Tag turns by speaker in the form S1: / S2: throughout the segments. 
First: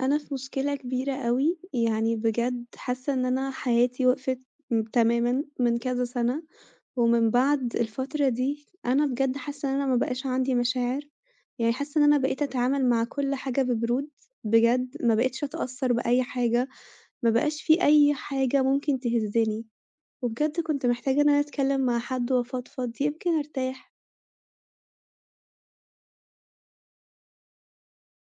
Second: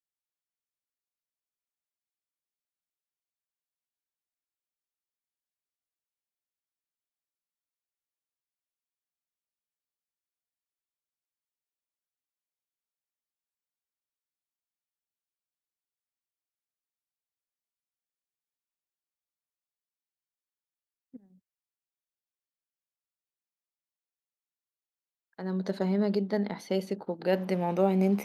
S1: أنا في مشكلة كبيرة أوي، يعني بجد حاسة إن أنا حياتي وقفت تمامًا من كذا سنة، ومن بعد الفترة دي أنا بجد حاسة إن أنا ما بقاش عندي مشاعر، يعني حاسة إن أنا بقيت أتعامل مع كل حاجة ببرود، بجد ما بقيتش أتأثّر بأي حاجة، ما بقاش في أي حاجة ممكن تهزّني، وبجد كنت محتاجة إن
S2: إمم.
S1: أنا أتكلّم مع حد وأفضفض يمكن أرتاح.
S2: أنا متفهمة جدًا إحساسِك، وبجد موضوع إن أنتِ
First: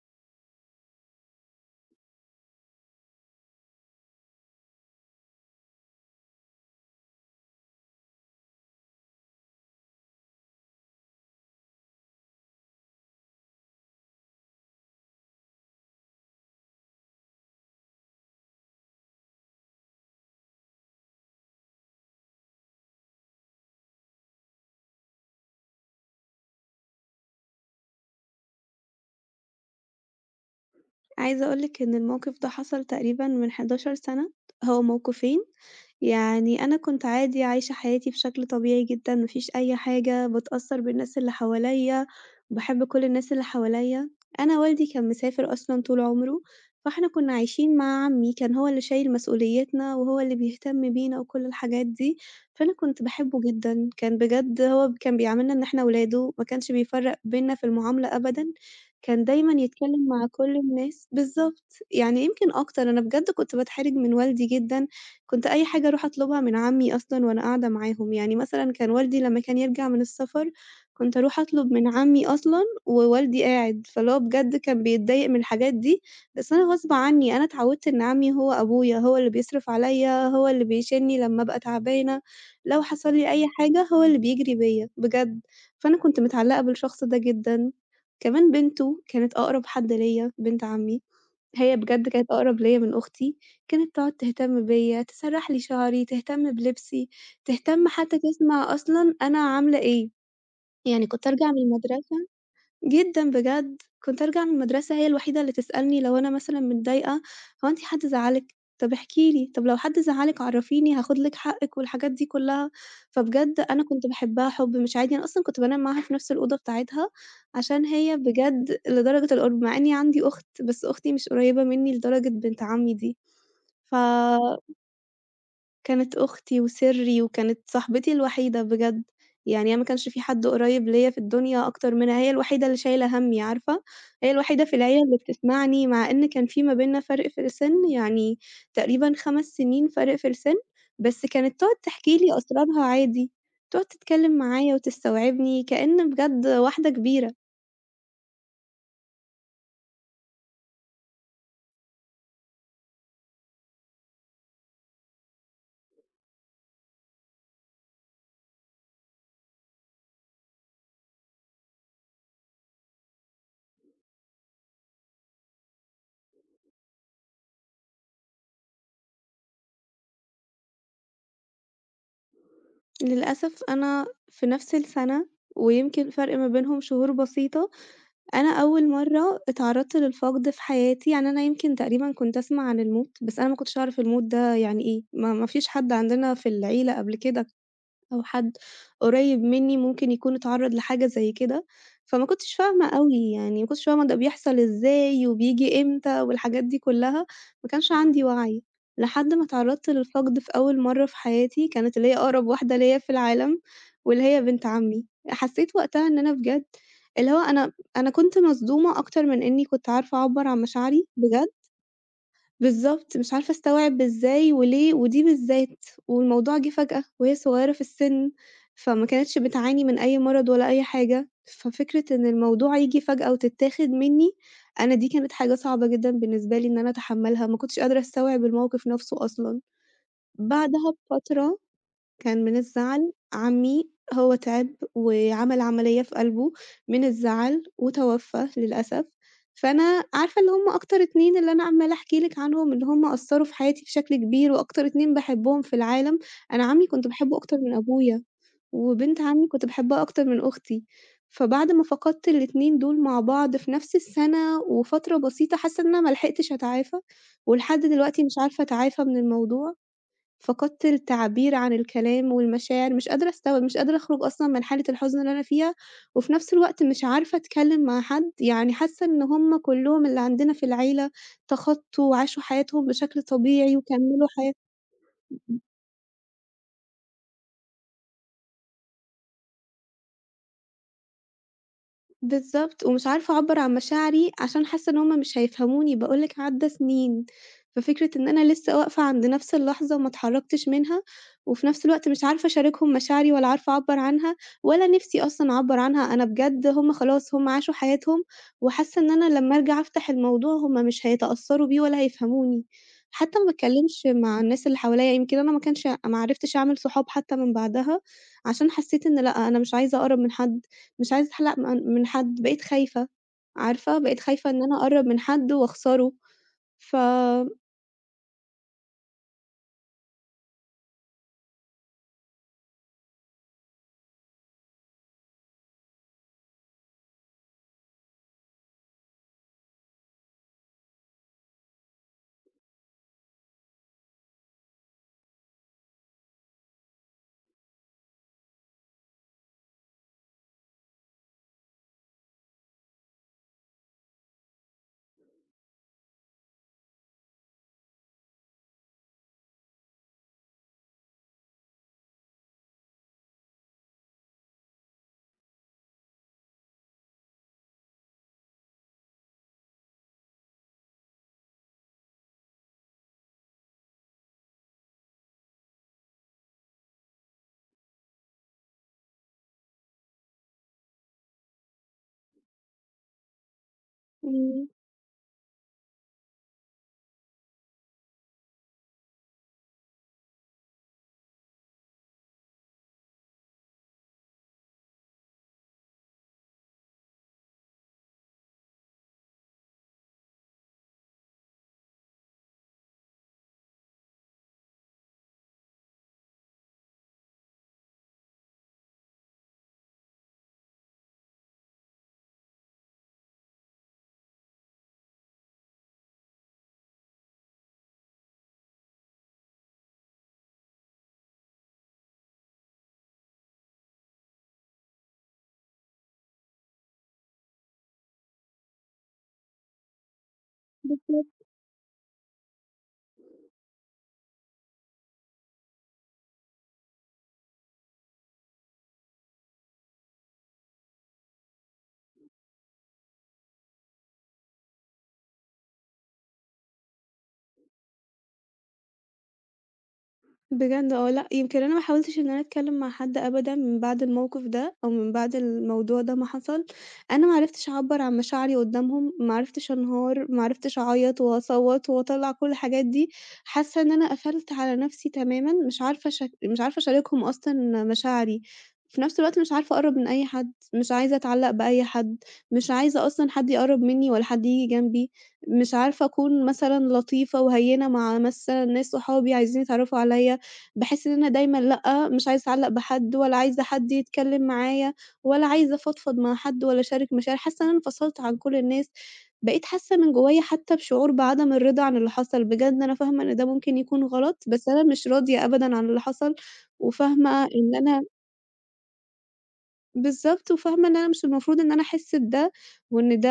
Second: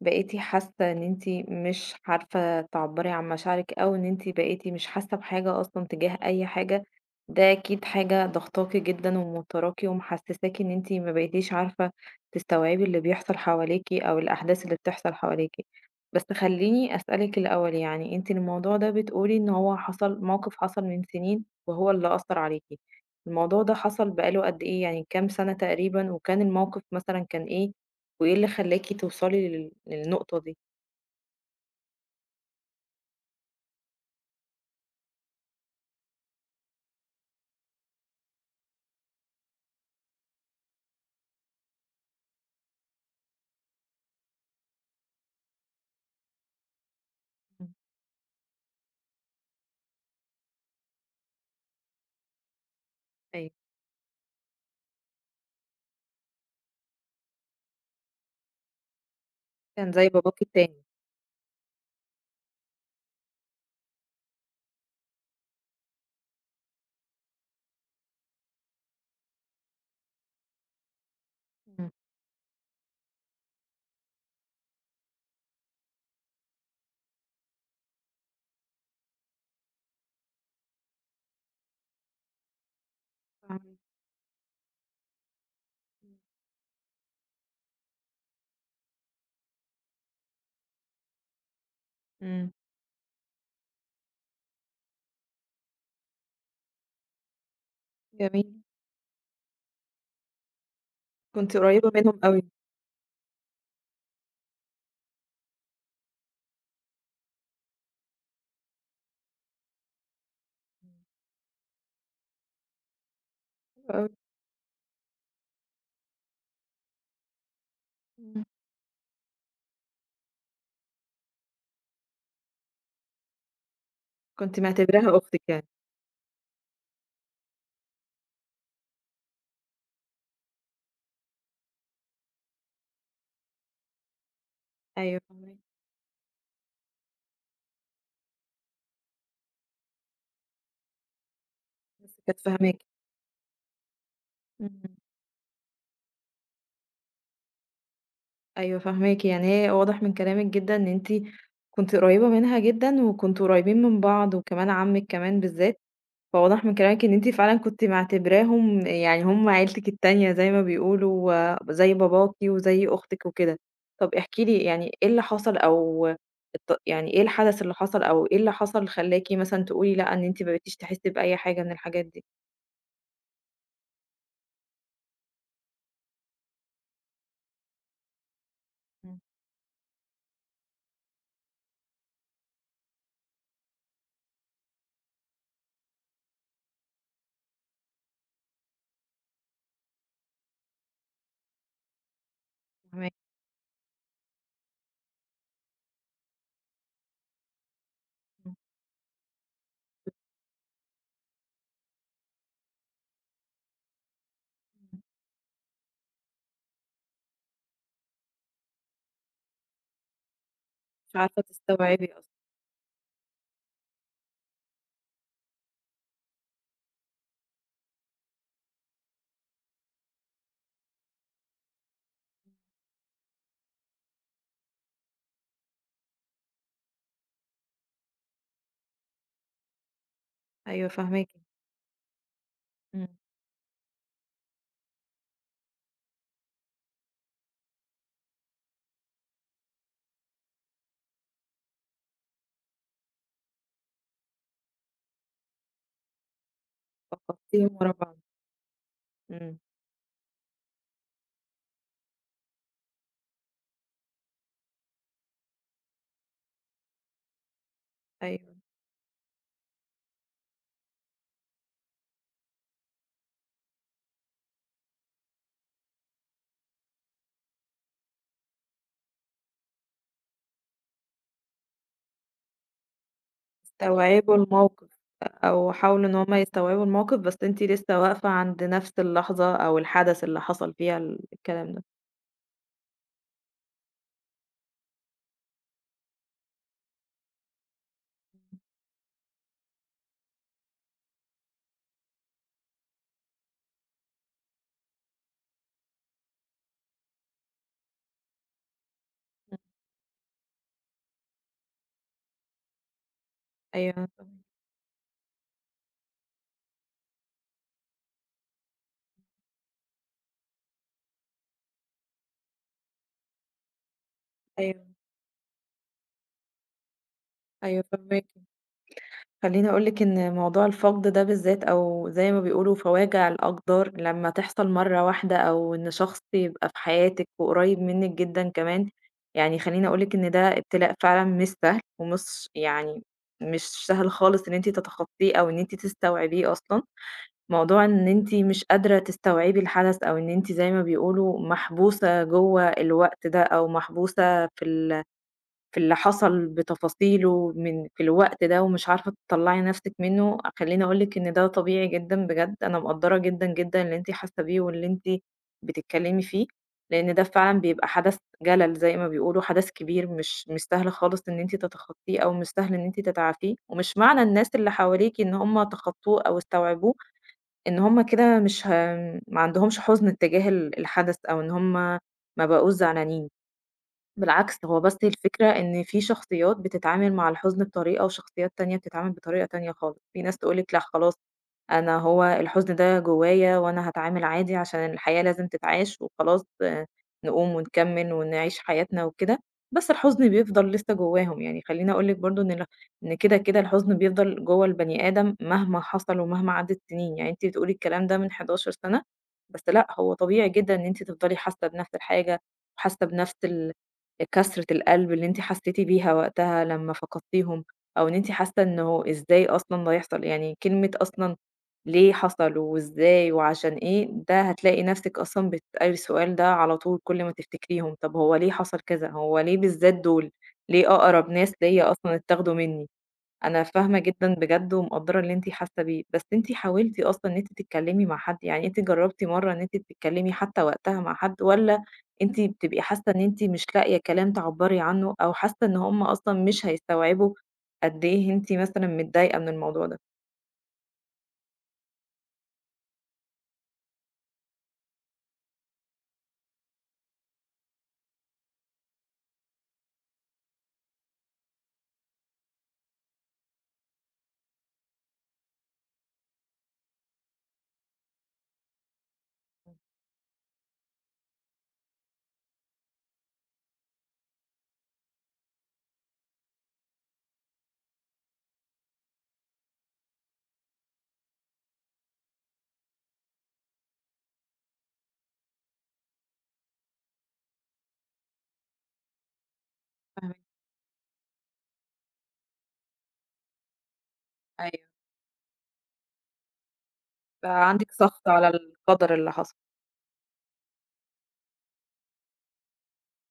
S2: بقيتِ حاسة إن أنتِ مش عارفة تعبّري عن مشاعرِك، أو إن أنتِ بقيتِ مش حاسة بحاجة أصلًا تجاه أي حاجة، ده أكيد حاجة ضاغطاكِ جدًا وموتّراكِ، ومحسساكِ إن أنتِ ما بقيتيش عارفة تستوعبي اللي بيحصل حواليكِ، أو الأحداث اللي بتحصل حواليكِ. بس خلّيني أسألِك الأول يعني أنتِ الموضوع ده بتقولي إن هو حصل موقف حصل من سنين، وهو اللي أثّر عليكِ. الموضوع ده حصل بقاله قد إيه يعني كام سنة تقريبًا، وكان الموقف مثلًا كان إيه، وإيه اللي خلّاكِ توصلي للنقطة دي؟
S1: عايزة أقول لِك إن الموقف ده حصل تقريبًا من 11 سَنة، هو موقفين. يعني أنا كنت عادي عايشة حياتي بشكل طبيعي جدًا، ما فيش أي حاجة، باتأثّر بالناس اللي حواليّا، باحب كل الناس اللي حواليّا. أنا والدي كان مسافر أصلًا طول عمره، فإحنا كنا
S2: إمم.
S1: عايشين مع عمي، كان هو اللي شايل مسؤوليتنا وهو اللي بيهتم بينا وكل الحاجات دي. فأنا كنت باحبه
S2: أيوه،
S1: جدًا، كان بجد هو ب كان بيعاملنا إن إحنا ولاده، ما كانش بيفرّق بيننا في المعاملة أبدًا. كان دايمًا
S2: كان
S1: يتكلّم
S2: زي
S1: مع
S2: باباكِ
S1: كل
S2: التاني.
S1: الناس بالضبط، يعني يمكن أكتر. أنا بجد كنت باتحرج من والدي جدًا، كنت أي حاجة أروح أطلبها من عمي أصلًا وأنا قاعدة معاهم، يعني مثلًا كان والدي لمّا كان يرجع من السفر، كنت أروح أطلب من
S2: إمم.
S1: عمي أصلًا ووالدي قاعد، فاللي هو بجد كان بيتضايق من الحاجات دي. بس أنا غصب عني، أنا اتعودت إن عمي هو أبويا، هو اللي بيصرف عليَّ، هو اللي بيشيلني لمّا أبقى تعبانة، لو حصل لي أي
S2: فاهماكِ.
S1: حاجة هو اللي بيجري بيّا، بجد. فأنا كنت متعلقة بالشخص ده جدًا. كمان بنته كانت أقرب حد ليّا، بنت عمي، هي بجد كانت
S2: إمم.
S1: أقرب ليّا من أختي. كانت تقعد تهتم بيّا، تسرّح لي شعري، تهتم بلبسي، تهتم حتى
S2: جميل،
S1: تسمع أصلًا أنا عاملة إيه، يعني كنت أرجع
S2: كنتِ
S1: من
S2: قريبة
S1: المدرسة.
S2: منهم أوي،
S1: جدًا بجد، كنت أرجع من المدرسة هي الوحيدة اللي تسألني لو أنا مثلًا متضايقة، "هو أنتِ حد زعّلِك؟ طب احكي لي، طب لو حد زعّلِك عرّفيني هاخد لِك حقِّك." والحاجات دي كلّها. فبجد أنا
S2: حلو
S1: كنت
S2: أوي.
S1: باحبها حُب مش عادي، أنا أصلًا كنت بانام معاها في نفس الأوضة بتاعتها، عشان هي
S2: إمم.
S1: بجد لدرجة القُرب، مع إني عندي أخت، بس أختي مش قريّبة منّي لدرجة بنت عمي دي. ف
S2: كنتِ معتبراها أختِك يعني.
S1: كانت أختي وسِرّي وكانت صاحبتي الوحيدة بجد. يعني أنا ما كانش في حد قريّب ليّا في الدنيا أكتر منها، هي الوحيدة اللي شايلة هَمّي عارفة، هي الوحيدة في العيلة اللي
S2: أيوه فاهماكِ،
S1: بتسمعني، مع إن كان في ما بيننا فرق في السِن، يعني تقريبًا 5 سنين فرق في السِن. بس كانت تقعد تحكي
S2: بس
S1: لي
S2: كانت
S1: أسرارها
S2: فاهماكِ.
S1: عادي، تقعد تتكلّم معايا
S2: إمم.
S1: وتستوعبني كإن بجد واحدة كبيرة.
S2: أيوه فاهماكِ، يعني هي واضح من كلامِك جدًا إن أنتِ كنتِ قريبة منها جدًا، وكنتم قريبين من بعض، وكمان عمِّك كمان بالذات. فواضح من كلامِك إن أنتِ فعلًا كنتِ معتبراهم يعني هم عيلتِك التانية زي ما بيقولوا، و- زي باباكِ وزي أختِك وكده. طب احكي لي يعني إيه اللي حصل أو يعني إيه الحدث اللي حصل أو إيه اللي حصل خلّاكِ مثلًا تقولي لأ، إن أنتِ ما بقيتيش تحسّي بأي حاجة من الحاجات دي؟
S1: للأسف أنا في نَفْس السَنة ويمكن فرق ما بينهم شهور بسيطة، أنا أول
S2: إمم.
S1: مرّة اتعرّضت للفقد في حياتي، يعني أنا يمكن تقريبًا كنت أسمع عن الموت، بس أنا ما كنتش أعرف الموت ده يعني إيه، ما فيش حد عندنا في العيلة قبل كده أو حد قريب منّي ممكن يكون اتعرّض لحاجة زي كده. فما كنتش فاهمة
S2: فاهماكِ،
S1: أوي، يعني ما كنتش فاهمة ده بيحصل إزاي وبييجي إمتى والحاجات دي كلّها، ما كانش عندي
S2: إمم.
S1: وَعي، لحد ما اتعرّضت للفقد في أول مرّة في حياتي، كانت اللي هي أقرب واحدة ليّا في العالم واللي هي بنت عمّي. حسّيت وقتها إن أنا بجد اللي هو أنا كنت مصدومة أكتر من إنّي كنت عارفة أعبّر عن مشاعري
S2: مش عارفة
S1: بجد.
S2: تستوعبي أصلًا.
S1: بالضبط، مش عارفة أستوعب إزاي وليه ودي بالذات، والموضوع جِه فجأة وهي صغيّرة في السِن، فما كانتش بتعاني من أي مرض ولا أي حاجة، ففكرة إن الموضوع ييجي فجأة وتتاخد منّي، أنا دي كانت حاجة صعبة جدًا بالنسبة لي إن أنا أتحمّلها، ما كنتش قادرة أستوعب الموقف نَفْسه أصلًا.
S2: أيوه
S1: بعدها
S2: فاهماكِ.
S1: بفترة كان من
S2: إمم.
S1: الزعل، عمي هو تعب وعمل عملية في قلبه من الزعل وتوفى للأسف. فأنا عارفة اللي هُم أكتر 2 اللي أنا عمّالة أحكي لِك عنهم اللي هُم أثّروا في حياتي بشكل كبير وأكتر 2 باحبهم في العالم. أنا عمي كنت باحبه أكتر
S2: فقدتيهم
S1: من
S2: ورا بعض.
S1: أبويا، وبنت عمي
S2: إمم،
S1: كنت باحبها أكتر من أختي. فبعد ما فقدت ال2 دول مع بعض في نفس السنة وفترة بسيطة، حاسة إن أنا ما لحقتش أتعافى، ولحد دلوقتي مش
S2: أيوه.
S1: عارفة أتعافى من الموضوع. فقدت التعبير عن الكلام والمشاعر، مش قادرة أستوعب، مش قادرة أخرج أصلًا من حالة الحزن اللي أنا فيها، وفي نفس الوقت مش عارفة أتكلم مع حد. يعني حاسة إن هُم كلّهم اللي عندنا في العيلة تخطّوا وعاشوا حياتهم بشكل طبيعي وكمّلوا
S2: استوعبوا
S1: حياتهم.
S2: الموقف، أو حاولوا إن هُم يستوعبوا الموقف، بس أنتِ لسه واقفة عند نفس اللحظة أو الحدث اللي حصل فيها الكلام ده.
S1: بالضبط، ومش عارفة أعبّر عن مشاعري عشان حاسة إن هُم مش هيفهموني، باقول لِك عدّى سنين، ففكرة إن أنا لسه واقفة عند نفْس اللحظة وما اتحرّكتش منها، وفي نفْس الوقت مش عارفة أشاركهم مشاعري ولا عارفة أعبّر عنها، ولا نِفْسي أصلًا أعبّر عنها. أنا بجد هُم خلاص هُم عاشوا حياتهم، وحاسة إن أنا لمّا
S2: إمم.
S1: أرجع أفتح الموضوع هُم مش هيتأثّروا بيه ولا هيفهموني. حتى ما
S2: أيوه
S1: باتكلّمش
S2: أنا فاهماكِ،
S1: مع الناس اللي حواليّا، يمكن أنا ما عرفتش أعمل صحاب حتى من بعدها، عشان حسّيت إن لأ، أنا مش عايزة أقرب من حد. مش عايزة أحلَق من حد، بقيت خايفة، عارفة، بقيت خايفة إن أنا
S2: أيوه،
S1: أقرّب من حد وأخسره. ف
S2: أيوه فاهماكِ. خلّيني أقول لِك إن موضوع الفقد ده بالذات أو زي ما بيقولوا فواجع الأقدار لمّا تحصل مرّة واحدة أو إن شخص يبقى في حياتِك وقريب منِّك جدًا كمان، يعني خلّيني أقول لِك إن ده ابتلاء فعلًا مش سهل ومش يعني مش سهل خالص إن أنتِ تتخطّيه أو إن أنتِ تستوعبيه أصلًا. موضوع إن أنتِ مش قادرة تستوعبي الحدث، أو إن أنتِ زي ما بيقولوا محبوسة جوّه الوقت ده، أو محبوسة في اللي حصل بتفاصيله من في الوقت ده، ومش عارفة تطلّعي نفسِك منه. خلّيني أقول لِك إن ده طبيعي جدًا بجد، أنا مقدّرة جدًا، جدًا اللي أنتِ حاسة بيه، واللي أنتِ بتتكلمي فيه، لإن ده فعلًا بيبقى حدث جَلل زي ما بيقولوا، حدث كبير مش سهل خالص إن أنتِ تتخطيه، أو مش سهل إن أنتِ تتعافيه، ومش معنى الناس اللي حواليكِ إن هُم تخطّوه أو استوعبوه، إن هُم كده مش ه ما عندهمش حُزن اتجاه الحدث أو إن هُم ما بقوش زعلانين، بالعكس
S1: إمم،
S2: هو بس الفكرة إن في شخصيات بتتعامل مع الحزن بطريقة وشخصيات تانية بتتعامل بطريقة تانية خالص، في ناس تقول لِك لأ خلاص أنا هو الحزن ده جوايا وأنا هاتعامل عادي عشان الحياة لازم تتعاش وخلاص نقوم ونكمّل ونعيش حياتنا وكده، بس الحزن بيفضل لسه جواهم، يعني خلّيني أقول لِك برضه إن إن كده، الحزن بيفضل جوّه البني آدم مهما حصل ومهما عدّت سنين، يعني أنتِ بتقولي الكلام ده من 11 سَنة، بس لأ هو طبيعي جدًا إن أنتِ تفضلي حاسة بنفْس الحاجة، وحاسة بنفْس كسرة القلب اللي أنتِ حسّيتِ بيها وقتها لمّا فقدتيهم، أو إن أنتِ حاسة إنه إزاي أصلًا ده يحصل، يعني كلمة أصلًا ليه حصل وإزاي وعشان إيه، ده هتلاقي نفسِك أصلًا بتسألي السؤال ده على طول كل ما تفتكريهم، طب هو ليه حصل كذا، هو ليه بالذات دول، ليه
S1: بالضبط.
S2: أقرب ناس ليّا أصلًا اتاخدوا منّي، أنا فاهمة جدًا بجد ومقدّرة اللي أنتِ حاسة بيه، بس أنتِ حاولتِ أصلًا إن أنتِ تتكلمي مع حد، يعني أنتِ جربتِ مرّة إن أنتِ تتكلمي حتى وقتها مع حد، والّا أنتِ بتبقي حاسة إن أنتِ مش لاقية كلام تعبّري عنه، أو حاسة إن هُم أصلًا مش هيستوعبوا قد إيه أنتِ مثلًا متضايقة من الموضوع ده؟
S1: بجد آه، لأ، يمكن أنا ما حاولتش إن أنا أتكلّم مع حد أبدًا من بعد الموقف ده، أو من بعد الموضوع ده ما حصل. أنا ما عرفتش أعبّر عن مشاعري قدّامهم، ما عرفتش أنهار، ما عرفتش أعيّط وأصوّت وأطلّع كل الحاجات دي، حاسة إن أنا قفلت على نَفْسي تمامًا، مش عارفة أشاركهم أصلًا مشاعري. في نَفْس الوقت مش عارفة أقرّب من أي حد، مش عايزة أتعلّق بأي حد، مش عايزة أصلًا حد يقرّب منّي ولا حد ييجي جنبي، مش عارفة أكون مثلًا لطيفة وهيّنة مع مثلًا ناس صحابي عايزين يتعرّفوا عليّا. باحس إن أنا دايمًا لأ، مش عايزة أتعلّق بحد ولا عايزة حد يتكلّم معايا ولا عايزة أفضفض مع حد ولا أشارك مشاعري، حاسة إن أنا انفصلت عن كل الناس، بقيت حاسة من جوّايا
S2: فاهماكِ.
S1: حتّى بشعور بعدم الرضا عن اللي حصل. بجد أنا فاهمة إن ده ممكن يكون غلط، بس أنا
S2: أيوه.
S1: مش راضية أبدًا عن اللي حصل، وفاهمة
S2: بقى
S1: إن
S2: عندِك
S1: أنا
S2: سخط على القدر اللي حصل.
S1: بالضبط، وفاهمة إن أنا مش المفروض إن أنا أحس بده، وإن ده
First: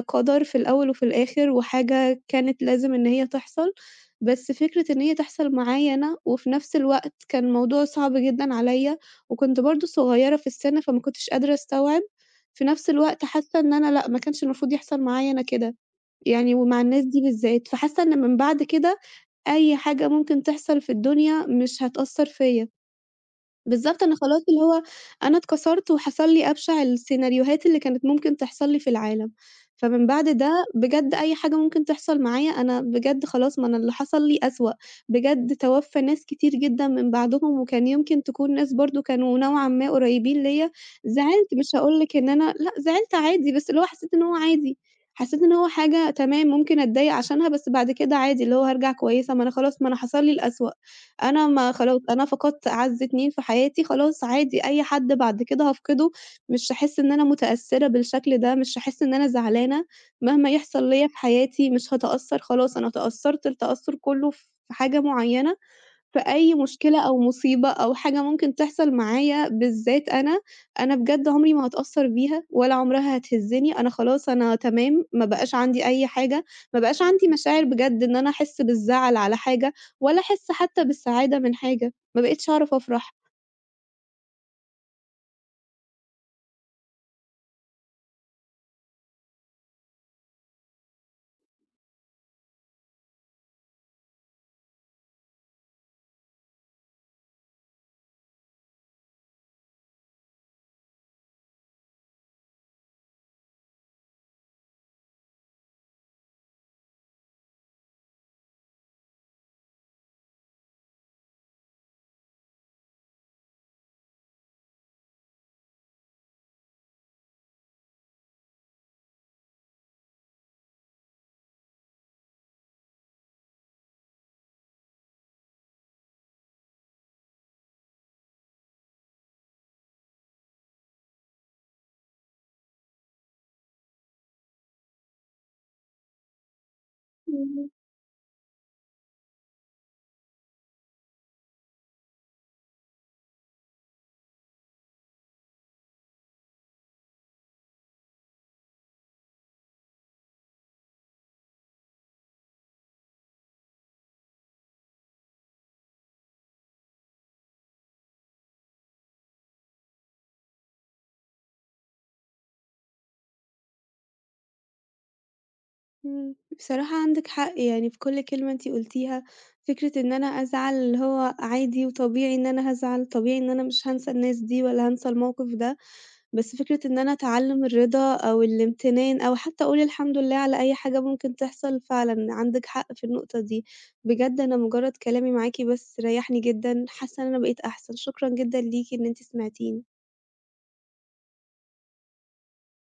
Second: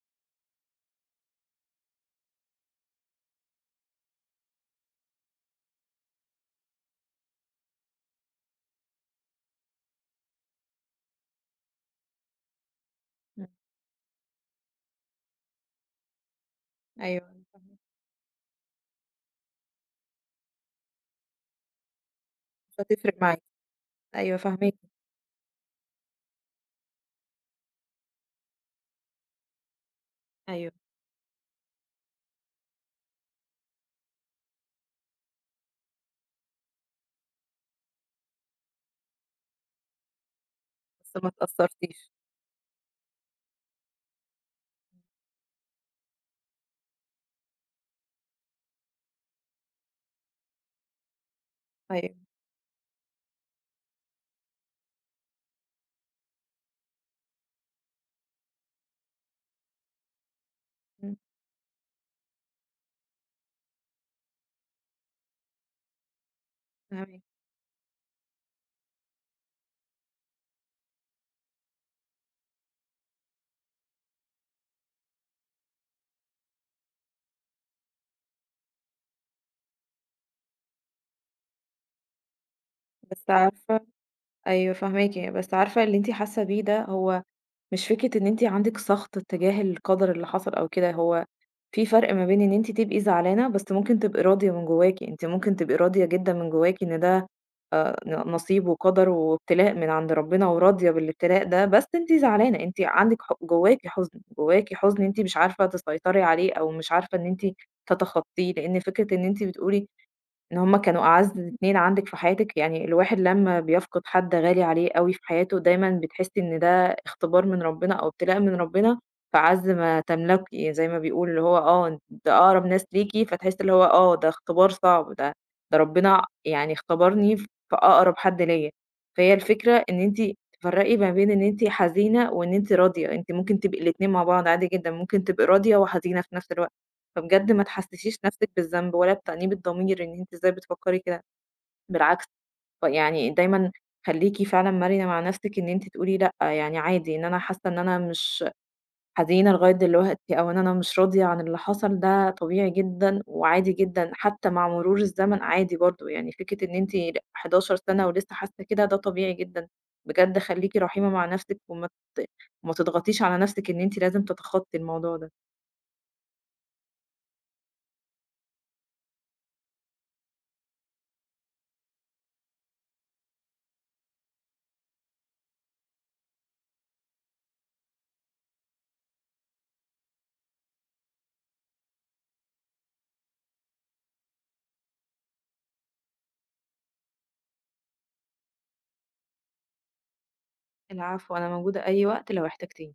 S1: قدر في الأول وفي الآخر، وحاجة كانت لازم إن هي تحصل. بس فكرة إن هي تحصل معايا أنا، وفي نفس الوقت كان الموضوع صعب جدًا عليَّ، وكنت برضه صغيرة في السن، فما كنتش قادرة أستوعب. في نفس الوقت
S2: إمم،
S1: حاسة إن أنا لأ، ما كانش المفروض يحصل معايا أنا كده، يعني ومع الناس دي
S2: أيوه أنا
S1: بالذات،
S2: فاهماكِ.
S1: فحاسة إن من بعد كده أي حاجة ممكن تحصل في الدنيا مش هتأثر فيَّ.
S2: مش هتفرق معاكِ.
S1: بالضبط، أنا
S2: أيوه
S1: خلاص اللي
S2: فاهماكِ،
S1: هو أنا اتكسرت وحصل لي أبشع السيناريوهات اللي كانت ممكن تحصل لي في العالم، فمن بعد ده
S2: أيوه،
S1: بجد أي حاجة ممكن تحصل معايا أنا بجد خلاص ما أنا اللي حصل لي أسوأ. بجد توفّى ناس كتير جدًا من بعدهم وكان يمكن تكون ناس برضه كانوا نوعًا ما قريبين ليّا،
S2: بس ما
S1: زعلت مش هاقول
S2: اتأثرتيش.
S1: لِك إن أنا لأ، زعلت عادي، بس اللي هو حسّيت إن هو عادي، حسّيت إن هو حاجة تمام ممكن أتضايق عشانها، بس بعد كده عادي اللي هو هارجع كويسة، ما أنا خلاص ما أنا حصل لي الأسوأ. أنا ما خلاص
S2: أيوه،
S1: أنا فقدت أعز اتنين في حياتي، خلاص عادي أي حد بعد كده هافقده، مش هاحس إن أنا متأثّرة بالشكل ده، مش هاحس إن أنا زعلانة، مهما يحصل ليّا في
S2: إمم.
S1: حياتي مش هاتأثّر خلاص أنا تأثّرت التأثّر كلّه في حاجة معيّنة، في أي مشكلة أو
S2: فاهماكِ،
S1: مصيبة أو حاجة ممكن تحصل معايا بالذات أنا، أنا بجد عمري ما هاتأثّر بيها ولا عمرها هتهزّني، أنا خلاص أنا تمام، ما بقاش عندي أي حاجة، ما بقاش عندي مشاعر بجد إن أنا أحس بالزعل على حاجة ولا أحس حتى بالسعادة من حاجة، ما بقيتش أعرف أفرح.
S2: بس عارفة أيوه فاهماكِ، بس عارفة اللي أنتِ حاسة بيه ده هو مش فكرة إن أنتِ عندِك سَخط تجاه القدر اللي حصل أو كده، هو في فرق ما بين إن أنتِ تبقي زعلانة، بس ممكن تبقي راضية من جواكِ، أنتِ ممكن تبقي راضية جدًا من جواكِ إن ده نصيب وقدر وابتلاء من عند ربنا وراضية بالابتلاء ده، بس أنتِ زعلانة، أنتِ عندِك جواكِ حزن، أنتِ مش عارفة تسيطري عليه أو مش عارفة إن أنتِ تتخطيه، لإن فكرة إن أنتِ بتقولي إن هُم كانوا أعز اتنين عندِك في حياتِك، يعني الواحد لمّا بيفقد حد غالي عليه أوي في حياته، دايمًا بتحسّي إن ده اختبار من ربنا أو ابتلاء من ربنا، فَأَعَزّ ما تملكي زي ما بيقولوا، اللي هو آه، ده أقرب ناس ليكِ، فتحسّي اللي هو آه، ده اختبار صعب، ده ربنا يعني اختبرني في أقرب حد ليّا. فهي الفكرة إن أنتِ تفرّقي ما بين إن أنتِ حزينة وإن أنتِ راضية، أنتِ ممكن تبقي الاتنين مع بعض عادي جدًا، ممكن تبقي راضية وحزينة في نفس الوقت. فبجد ما
S1: إمم،
S2: تحسسيش نفسِك بالذنب ولا بتأنيب الضمير إن أنتِ إزاي بتفكّري كده، بالعكس يعني دايمًا خلّيكِ فعلًا مرنة مع نفسِك إن أنتِ تقولي لأ، يعني عادي إن أنا حاسة إن أنا مش حزينة لغاية دلوقتي أو إن أنا مش راضية عن اللي حصل ده طبيعي جدًا وعادي جدًا، حتى مع مرور الزمن عادي برضه، يعني فكرة إن أنتِ ل 11 سَنة ولسه حاسة كده ده طبيعي جدًا، بجد خلّيكِ رحيمة مع نفسِك وما ت ما تضغطيش على نفسِك إن أنتِ لازم تتخطّي الموضوع ده.
S1: إمم. بصراحة عندِك حق، يعني في كل كلمة أنتِ قُلتيها، فكرة إن أنا أزعل اللي هو عادي وطبيعي إن أنا هازعل، طبيعي إن أنا مش هانسى الناس دي ولا هانسى الموقف ده. بس فكرة إن أنا أتعلّم الرضا أو الامتنان أو حتّى أقول الحمد لله على أي حاجة ممكن تحصل، فعلًا عندِك حق في النقطة دي. بجد أنا مجرّد كلامي معاكِ بس ريّحني جدًا، حاسّة إن أنا بقيت أحسن. شكرًا جدًا ليكِ إن أنتِ سمعتيني.
S2: العفو، أنا موجودة أي وقت لو احتجتيني.